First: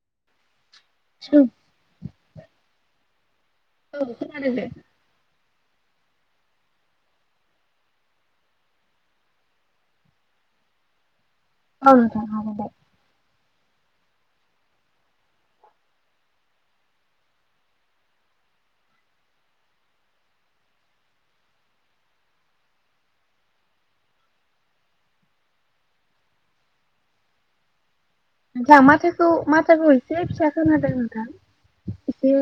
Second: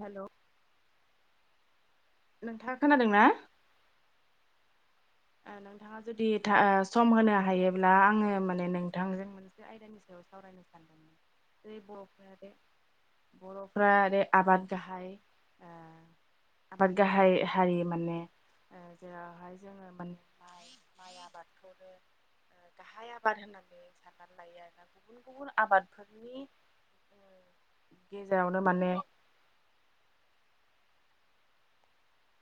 हेल' स [inaudible] नोंथाङा खोनादों ना खोनादों दे ओ नोंथाङा जुदि ओ सम होनो हायोब्ला आङो माने नोंथांजों मोनसे आयदानि सायाव सावरायनो सानदोंमोन जेरै औ नोंथां बर'फ्रा बे हागोन दे बर'फ्रा आरो आबाद गाहाय ओ आबाद गाहाय हारि माने जेरावहाय जोङो मोन म माइ आबादखौनो [unintelligible] गाहाय आबाद होननानै साननानै लायो आरोना गुबुन गुबुन आबादफोरनि औ नोंथां माथोखौ माथाखौ एसे फिसा खोनादों नोंथां एसे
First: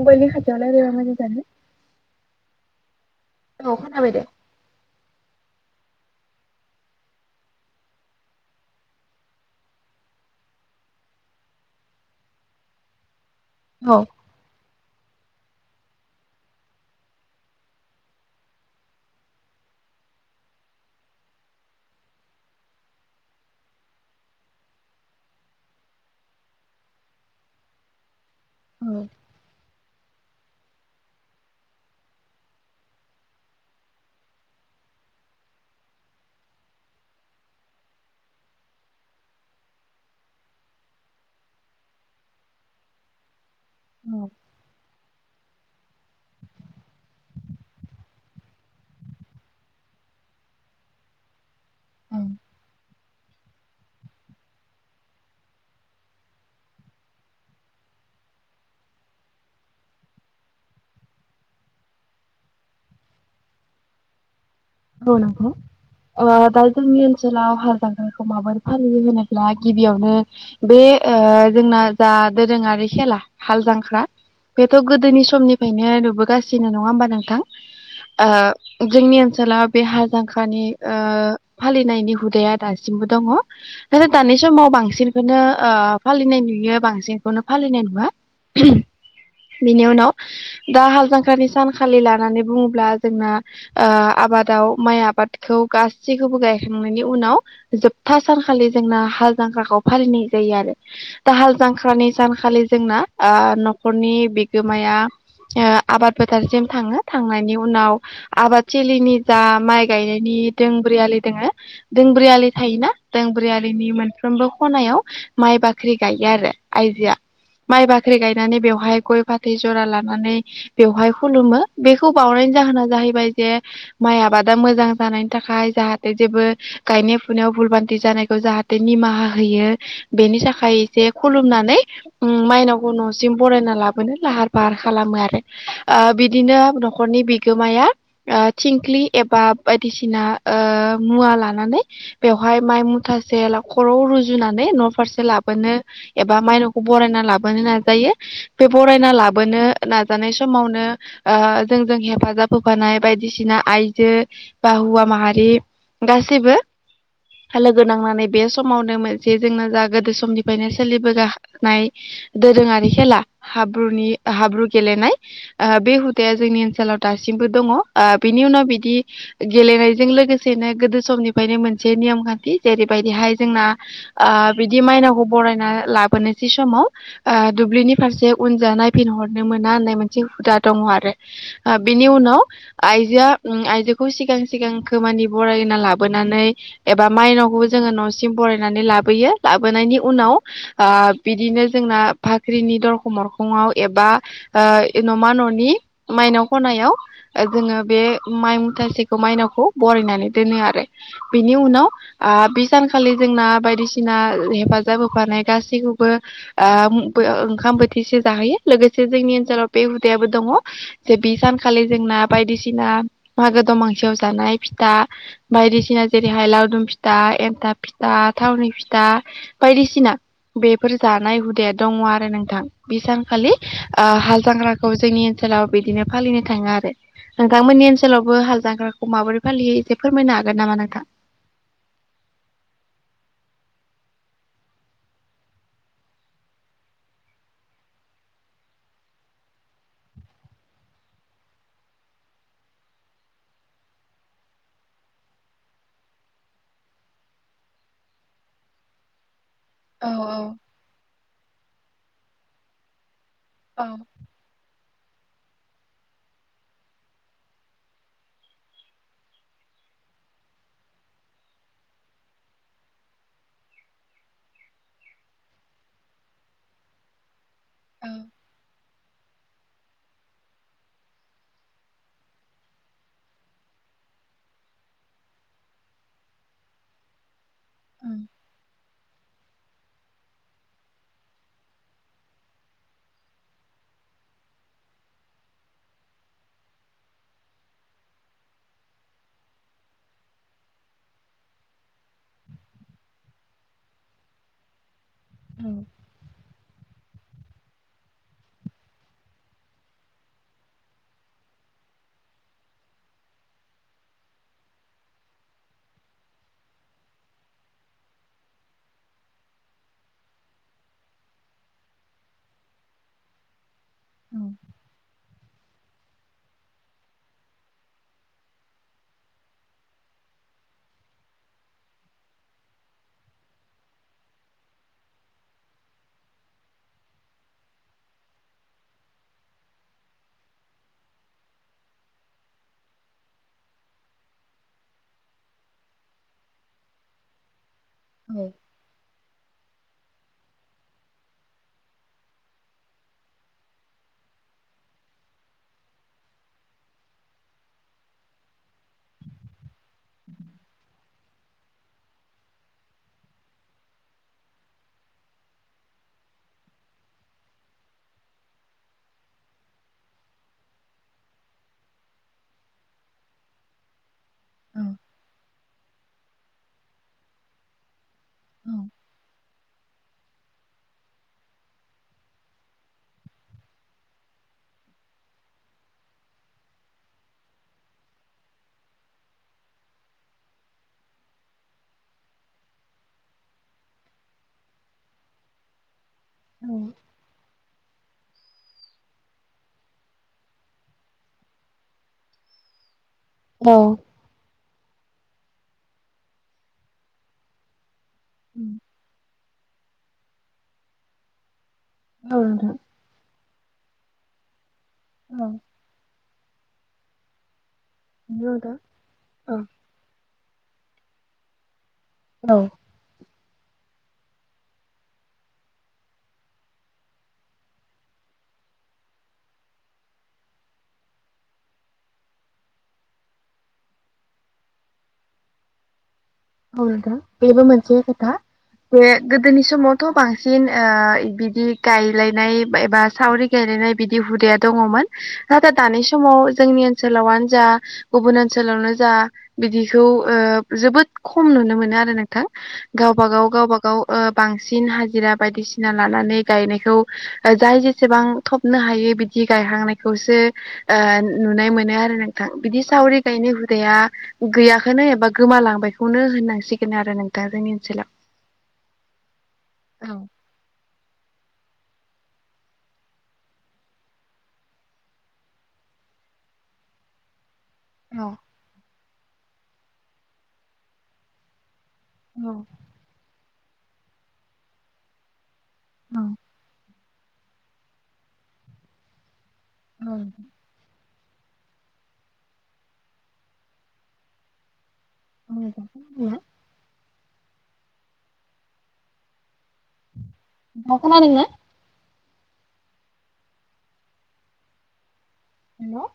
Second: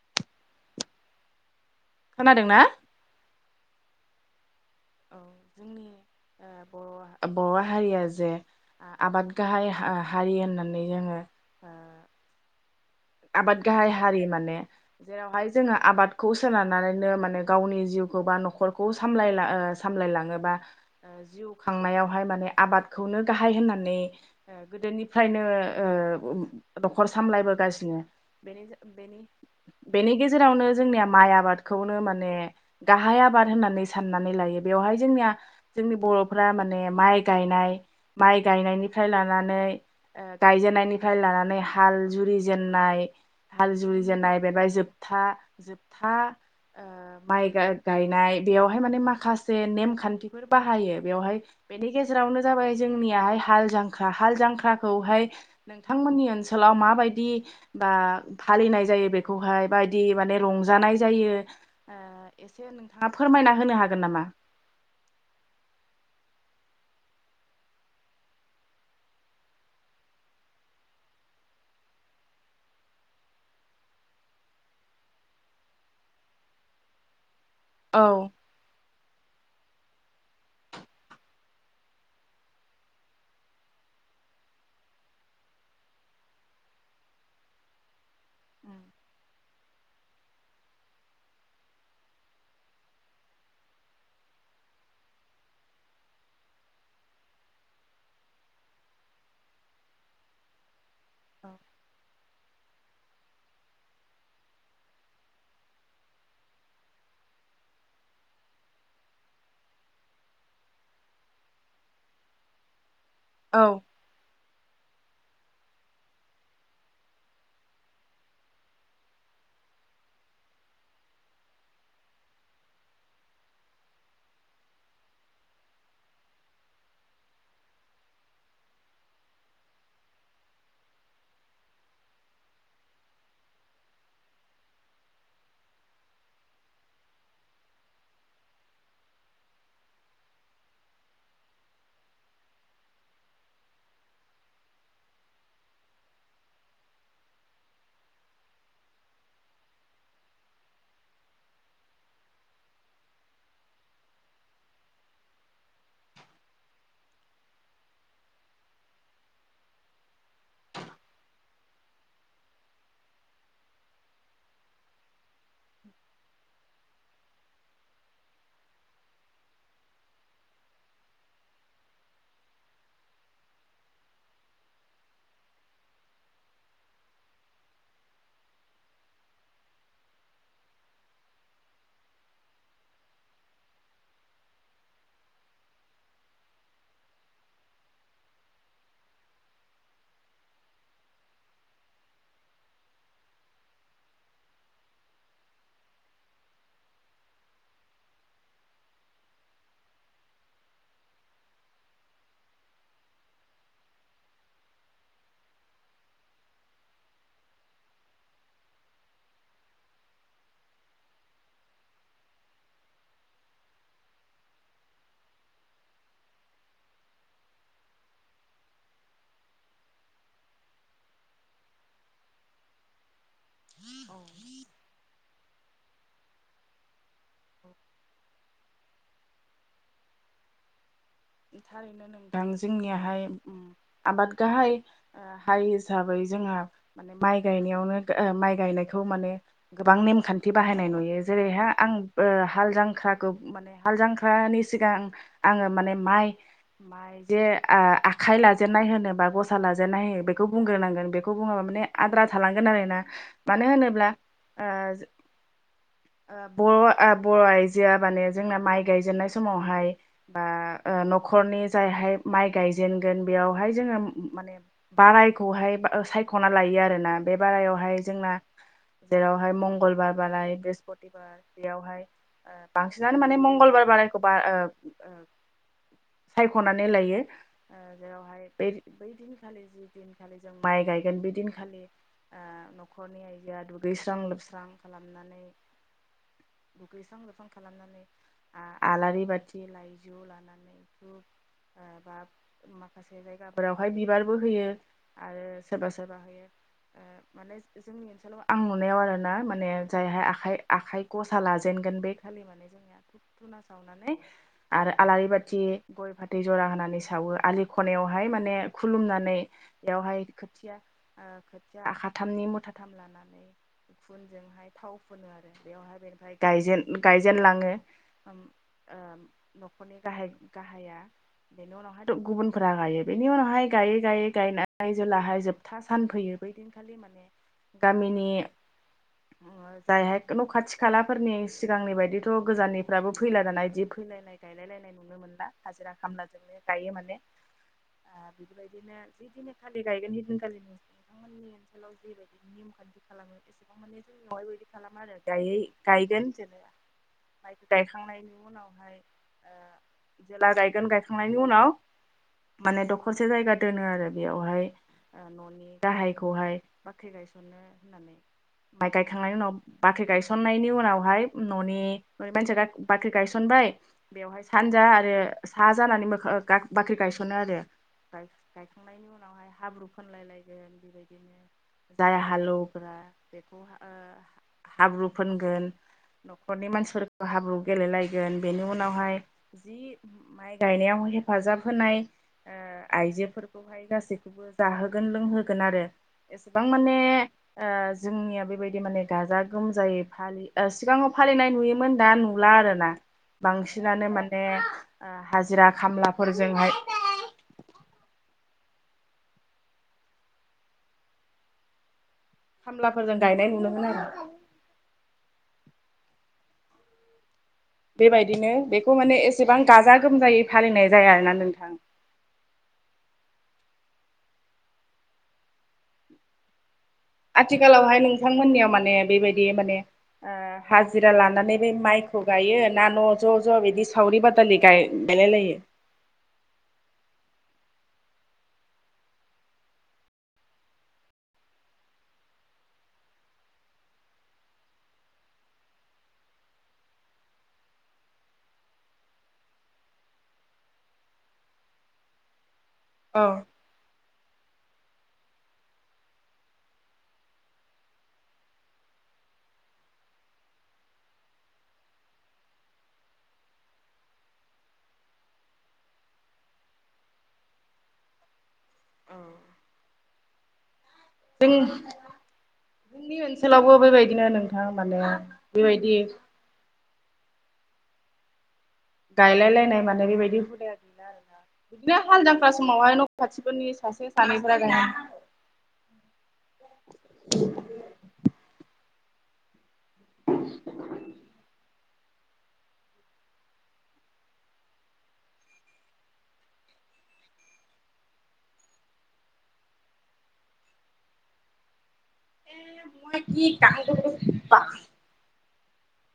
मबाइलनि खा जाल र ज [unintelligible] खोनादों ना औ खोनाबाय दे औ जोंनि ओ बर' बर' हारिया जे आबाद गाहाय हारि होननानै जोङो ओ आबाद गाहाय औ हारि माने। जेरावहाय जोङो आबादखौ सोनारनानैनो माने गावनि जिउखौ बा न'खरखौ सामलायला ओ साम लाय लाङोबा जिउ खांनायावहाय माने आबादखौनो गाहाय होननानै ओ गोदोनिफ्रायनो ओ ओ न'खर सामलायबो गासिनो बेनि औ बेनि। बेनि गेजेरावनो जोंनिया माइ आबादखौनो माने गाहाय आबाद होननानै साननानै लायो। बेवहाय जोंनिया जोंनि बर'फ्रा माने माइ गायनाय माइ गायनायनिफ्राय लानानै ओ गायजेननायनिफ्राय लानानै हाल जुरि जेननाय हाल जुर औ जेननाय बेबाय जोबथा जोबथा ओ माइ गाय गायनाय बेवहाय माने माखासे नेमखान्थिफोर बाहायो बेवहाय बेनि गेजेरावनो जाबाय जोंनियाहाय हाल जांख्रा हाल जांख्राखौहाय नोंथांमोननि ओनसोल व माबायदि बा फालिनाय जायो बेखौहाय बायदि माने रंजानाय जायो ओ एसे नोंथाङा फोरमायना होनो हागोन नामा? औ नंगौ। अ दा जोंनि ओनसोलाव हार जांग्राखौ माबोरै फालियो होनोब्ला गिबियावनो बे ओ जोंना जा दोरोङारि खेला हाल जांख्रा बेथ' गोदोनि समनिफ्रायनो नुबोगासिनो नङा होमबा नोंथां? औ ओ जोंनि ओनसोलाव बे हार जांखानि ओ फालिनायनि हुदाया दासिमबो दङ आरो दानि समाव बांसिनखौनो ओ फालिनाय नुयो बांसिनखौनो फालिनाय नुवा। उम। बिनि उनाव दा हाल जांख्रानि सानखालि लानानै बुङोब्ला जोंना ओ आबाद दाव माइ आबादखौ गासैखौबो गायखांनायनि उनाव जोबथा सानखालि जोंना हाल जां ख्राखौ फालिनाय जायो आरो दाहाल जांख्रानि सानखालि जोंना ओ न'खरनि बिगोमाया ओ आबाद फोथारसिम थाङो थांनायनि उनाव आबादथिलिनि जा माइ गायनायनि दोंब्रि आलि दोङो दोंब्रि आलि थायोना औ दोंब्रियारिनि मोनफ्रोमबो खनायाव माइ बाख्रि गायो आरो आइजोआ। माइ बाख्रि गायनानै बेवहाय गय फाथै जरा लानानै बेवहाय खुलुमो बेखौ बावनाय नि जाहोना जाहैबाय जे माइ आबादा मोजां जानायनि थाखाय जाहाथे जेबो गायनाय फुनायाव भुलबान्थि जानायखौ जाहाथे नि माहा होयो बेनि थाखाय एसे खुलुमनानै उम माइनावखौ न'सिम बरायना लाब मोनो लाहार फाहार खालामो आरो ओ बिदिनो न'खरनि बिगोमाया ओ थिंख्लि एबा बायदिसिना ओ मुवा लानानै बेवहाय माइ मुथासे खराव रुजुनानै न' फारसे लाबोनो एबा मायनावखौ बरायना लाबोनो नाजायो बे बरायना लाबोनो नाजानाय समावनो ओ जोंजों हेफाजाब होफानाय बायदिसिन ना आइजो बा हौवा माहारि गासैबो लोगो नांनानै बे समावनोमोन जे जोंना जा गोदो समनिफ्रायनो सोलिबोगा नाय दोरोङारि खेला हाब्रुनि हाब्रु गेलेनाय ओ बे हुदाया जोंनि ओनसोलाव दा दासिमबो दङ। ओ बिनि उनाव बिदि गेलेनायजों लोगोसेनो गोदो समनिफ्रायनो मोनसे नियम खान्थि जेरैबा बिदिहाय जोंना ओ बिदि मायनावखौ बरायना लाबोनोसै समाव ओ दुब्लिनि फारसे उनजा नायफिनहरनो मोना होननाय मोनसे हुदा दङ आरो ओ बेनि उनाव आइजोआ उम आइजोखौ सिगां सिगांगोमानि बरायना लाबोनानै एबा माइनावखौबो जों जोङो न'सिम बरायनानै लाबोयो लाबोनायनि उनाव ओ बिदिनो जोंना भाख्रिनि दर खरखङआव एबा ओ न'मा न'नि माइनाव खनायाव ओ जोङो बे माइ मुथासेखौ मायनावखौ बरायनानै दोनो आरो बेनि उनाव आ आ बि सानखालि जोंना बायदिसिना हेफाजाब होफानाय गासैखौबो ओ ओंखाम बोथिसे जाहोयो लोगोसे जोंनि ओनसोलाव बे हुदायाबो दङ जे बे सानखालि जोंना बायदिसिना मागो दमासियाव जानाय फिथा बायदिसिना जेरैहाय लावदुम फिथा। एन्थाब फिथा थावनि फिथा बायदिसिना बेफोर जानाय हुदाया दङ आरो नोंथां बेसां खालि ओ औ हाल जांग्राखौ जोंनि ओनसोलाव बिदिनो फालिनो थाङो आरो नोंथांमोननि ओनसोलावबो हाल जांग्राखौ माबोरै फालियो एसे फोरमायनो हागोन नामा नोंथां। थारैनो नोंथां जोंनियाहाय उम आबाद गाहाय ओ हाय हिसाबै जोंहा माइ गायनायावनो ओ माइ गायनायखौ माने गोबां नेमखान्थि बाहायनाय नुयो जेरैहा आं ओ हाल जांख्राखौ माने हाल जांख्रानि सिगां आङो माने माइ माइ जे ओ आखाइ लाजेननाय होनोबा ग सा औ लाजेननाय होयो बेखौ बुंग्रोनांगोन बेखौ बुङाबा माने आद्रा थालांगोन आरो ना मानो औ होनोब्ला ओ ओ बर' ओ बर' आइजोआ माने जोंना माइ गायजेननाय समावहाय बा ओ नखरनि जायहाय माइ गायजेनगोन बेयावहाय जोङो माने बारायखौहाय ओ सायख'ना लायो आरोना बे बारायावहाय जोंना जेरावहाय मंगलबार बाराय बृहस्पति बाराय बेयावहाय ओ बांसिनानो माने मंगलबार बा रायखौबा ओ ओ सायखनानै लायो ओ जेरावहाय बे बै दिनखालि जि दिनखालि जों माइ गायगोन बे दिनखालि ओ नखरनि आइजोआ दुगै - दुगैस्रां लोबस्रां खालामनानै। दुगैस्रां लोबस्रां खालामनानै आं आलारि बाथि लाइजौ लानानै बा माखासे जायगाफोरावहाय बिबारबो होयो। आरो सोरबा सोरबा होयो ओ माने जोंनि ओनसोलाव आं नुनायाव आरो ना माने जायहाय आखाइ आखाइ गसा लाजेनगोन बे खालि। माने जोंनिया धुप धुना सावनानै आरो आलारि बाथ थि गय फाथै जरा होनानै सावो आलि खनायावहाय माने खुलुमनानै बेयावहाय थिया ओ खोथिया आखाथामनि मुथाथाम लानानै खुनजोंहाय थाव फोनो आरो बेवहाय बेखाय गायजेन गायजेनलाङो ओम ओ नखरनि गाहाय गाहाया बेनि उनावहायथ' गुबुनफ्रा गायो बेनि उनावहाय गायै गायै गायनाय जेलाहाय जोबथा सान फैयो बैदिनखालि माने गामिनि ओ जायहाय न' खाथि खालाफोरनि सिगांनि बायदिथ' गोजाननिफ्राबो फैला दाना बिदि फै फैलायनाय गायलायलायनाय नुनो मोनला हाजिरा खामला जोंनो गायो माने ओ बेफोरबायदिनो जिखिनि खालि गायगोन ओइदिन खालिनो बिथांमोननि ओनसोलाव जेबायदि नेम खान्थि खालामो एसेबां माने जोंनियावहाय बेबायदि खालामा आरो दायो गाय गोन जेनेबा माइ गायखांनायनि उनावहाय ओ जेला गायगोन गायखांनायनि उनाव माने दखरसे जायगा दोनो आरो बेयावहाय ननि गाहायखौहाय बाख्रि गायसननो होननानै।। माइ गायखांनायनि उनाव बाख्रि गायसननायनि उनावहाय ननि मानसिया बाख्रि गायसनबा हाय बेवहाय सानजा आरो साहा जानानै मोखां ओ गाग बाख्रि गायसनो आरो। गायखांनायनि उनावहाय हाब्रु फुनलायलायगोन बेबायदिनो जाय हालौवग्रा बेखौ हा ओ हाब्रु फुनगोन न'खरनि मानसिफोरखौ हाब्रु गेलेलायगोन बेनि उनावहाय जि माइ गायनायाव हेफाजाब होनाय ओ आइजोफोरखौहाय गासैखौबो जाहोगोन लोंहोगोन आरो एसेबां माने ओ जोंनिया बेबायदि माने गाजा गोमजायै फालि ओ सिगाङाव फालिनाय नुयोमोन दा नुला आरोना बांसिनानो मान ओ हाजिरा खामलाफोरजोंहाय खामलाफोरजों गायनाय नुनो मोनो आरो। बेबायदिनो बेखौ माने एसेबां गाजा गोमजायै फालिनाय जाया आरो ना नोंथां औ आथिखालावहाय नोंथांमोननियाव माने बेबायदि माने ओ हाजिरा लानानै बे माइखौ गायो ना न' ज' ज' बिदि सावरि बादालि गाय गायलायलायो औ नोंथां बेबो मोनसे खोथा। बे गोदोनि समावथ' बांसिन ओ बिदि गायलायनाय एबा सावरि गाय नाय बि हु दंङमोन नाथाय दानि समाव जोंनि ओनसोलावनो जा गुबुन ओनसोल नो जा बिदिखौ ओ जोबोद खम नुनो मोनो आरो नोंथां औ गावबा गाव गावबा गाव ओ बांसिन हाजिरा बायदिसिना लानानै गायनायखौ जाय जेसेबां थबनो हायो बिदि गायहांनायखौसो ओ नुनाय मोनो आरो नोंथां बिदि सावरि गायनाय हुदाया गैयाखौनो एबा गोमालांबायखौनो होननांसिगोन आरो नोंथां जोंनि ओनसोलाव औ औ [unintelligible] जोंनि ओनसोलावबो बेबायदिनो नोंथां माने बेबायदि औ गायलाय लायनाय माने बेबायदि हुदाया गैला आरोना बिदिनो हाल जांख्रा औ समावहाय न' खाथि फोरनि सासे सानैफोरा गायो औ [inaudible] औ [unintelligible] दखनानि ने? [unintelligible] हेलौ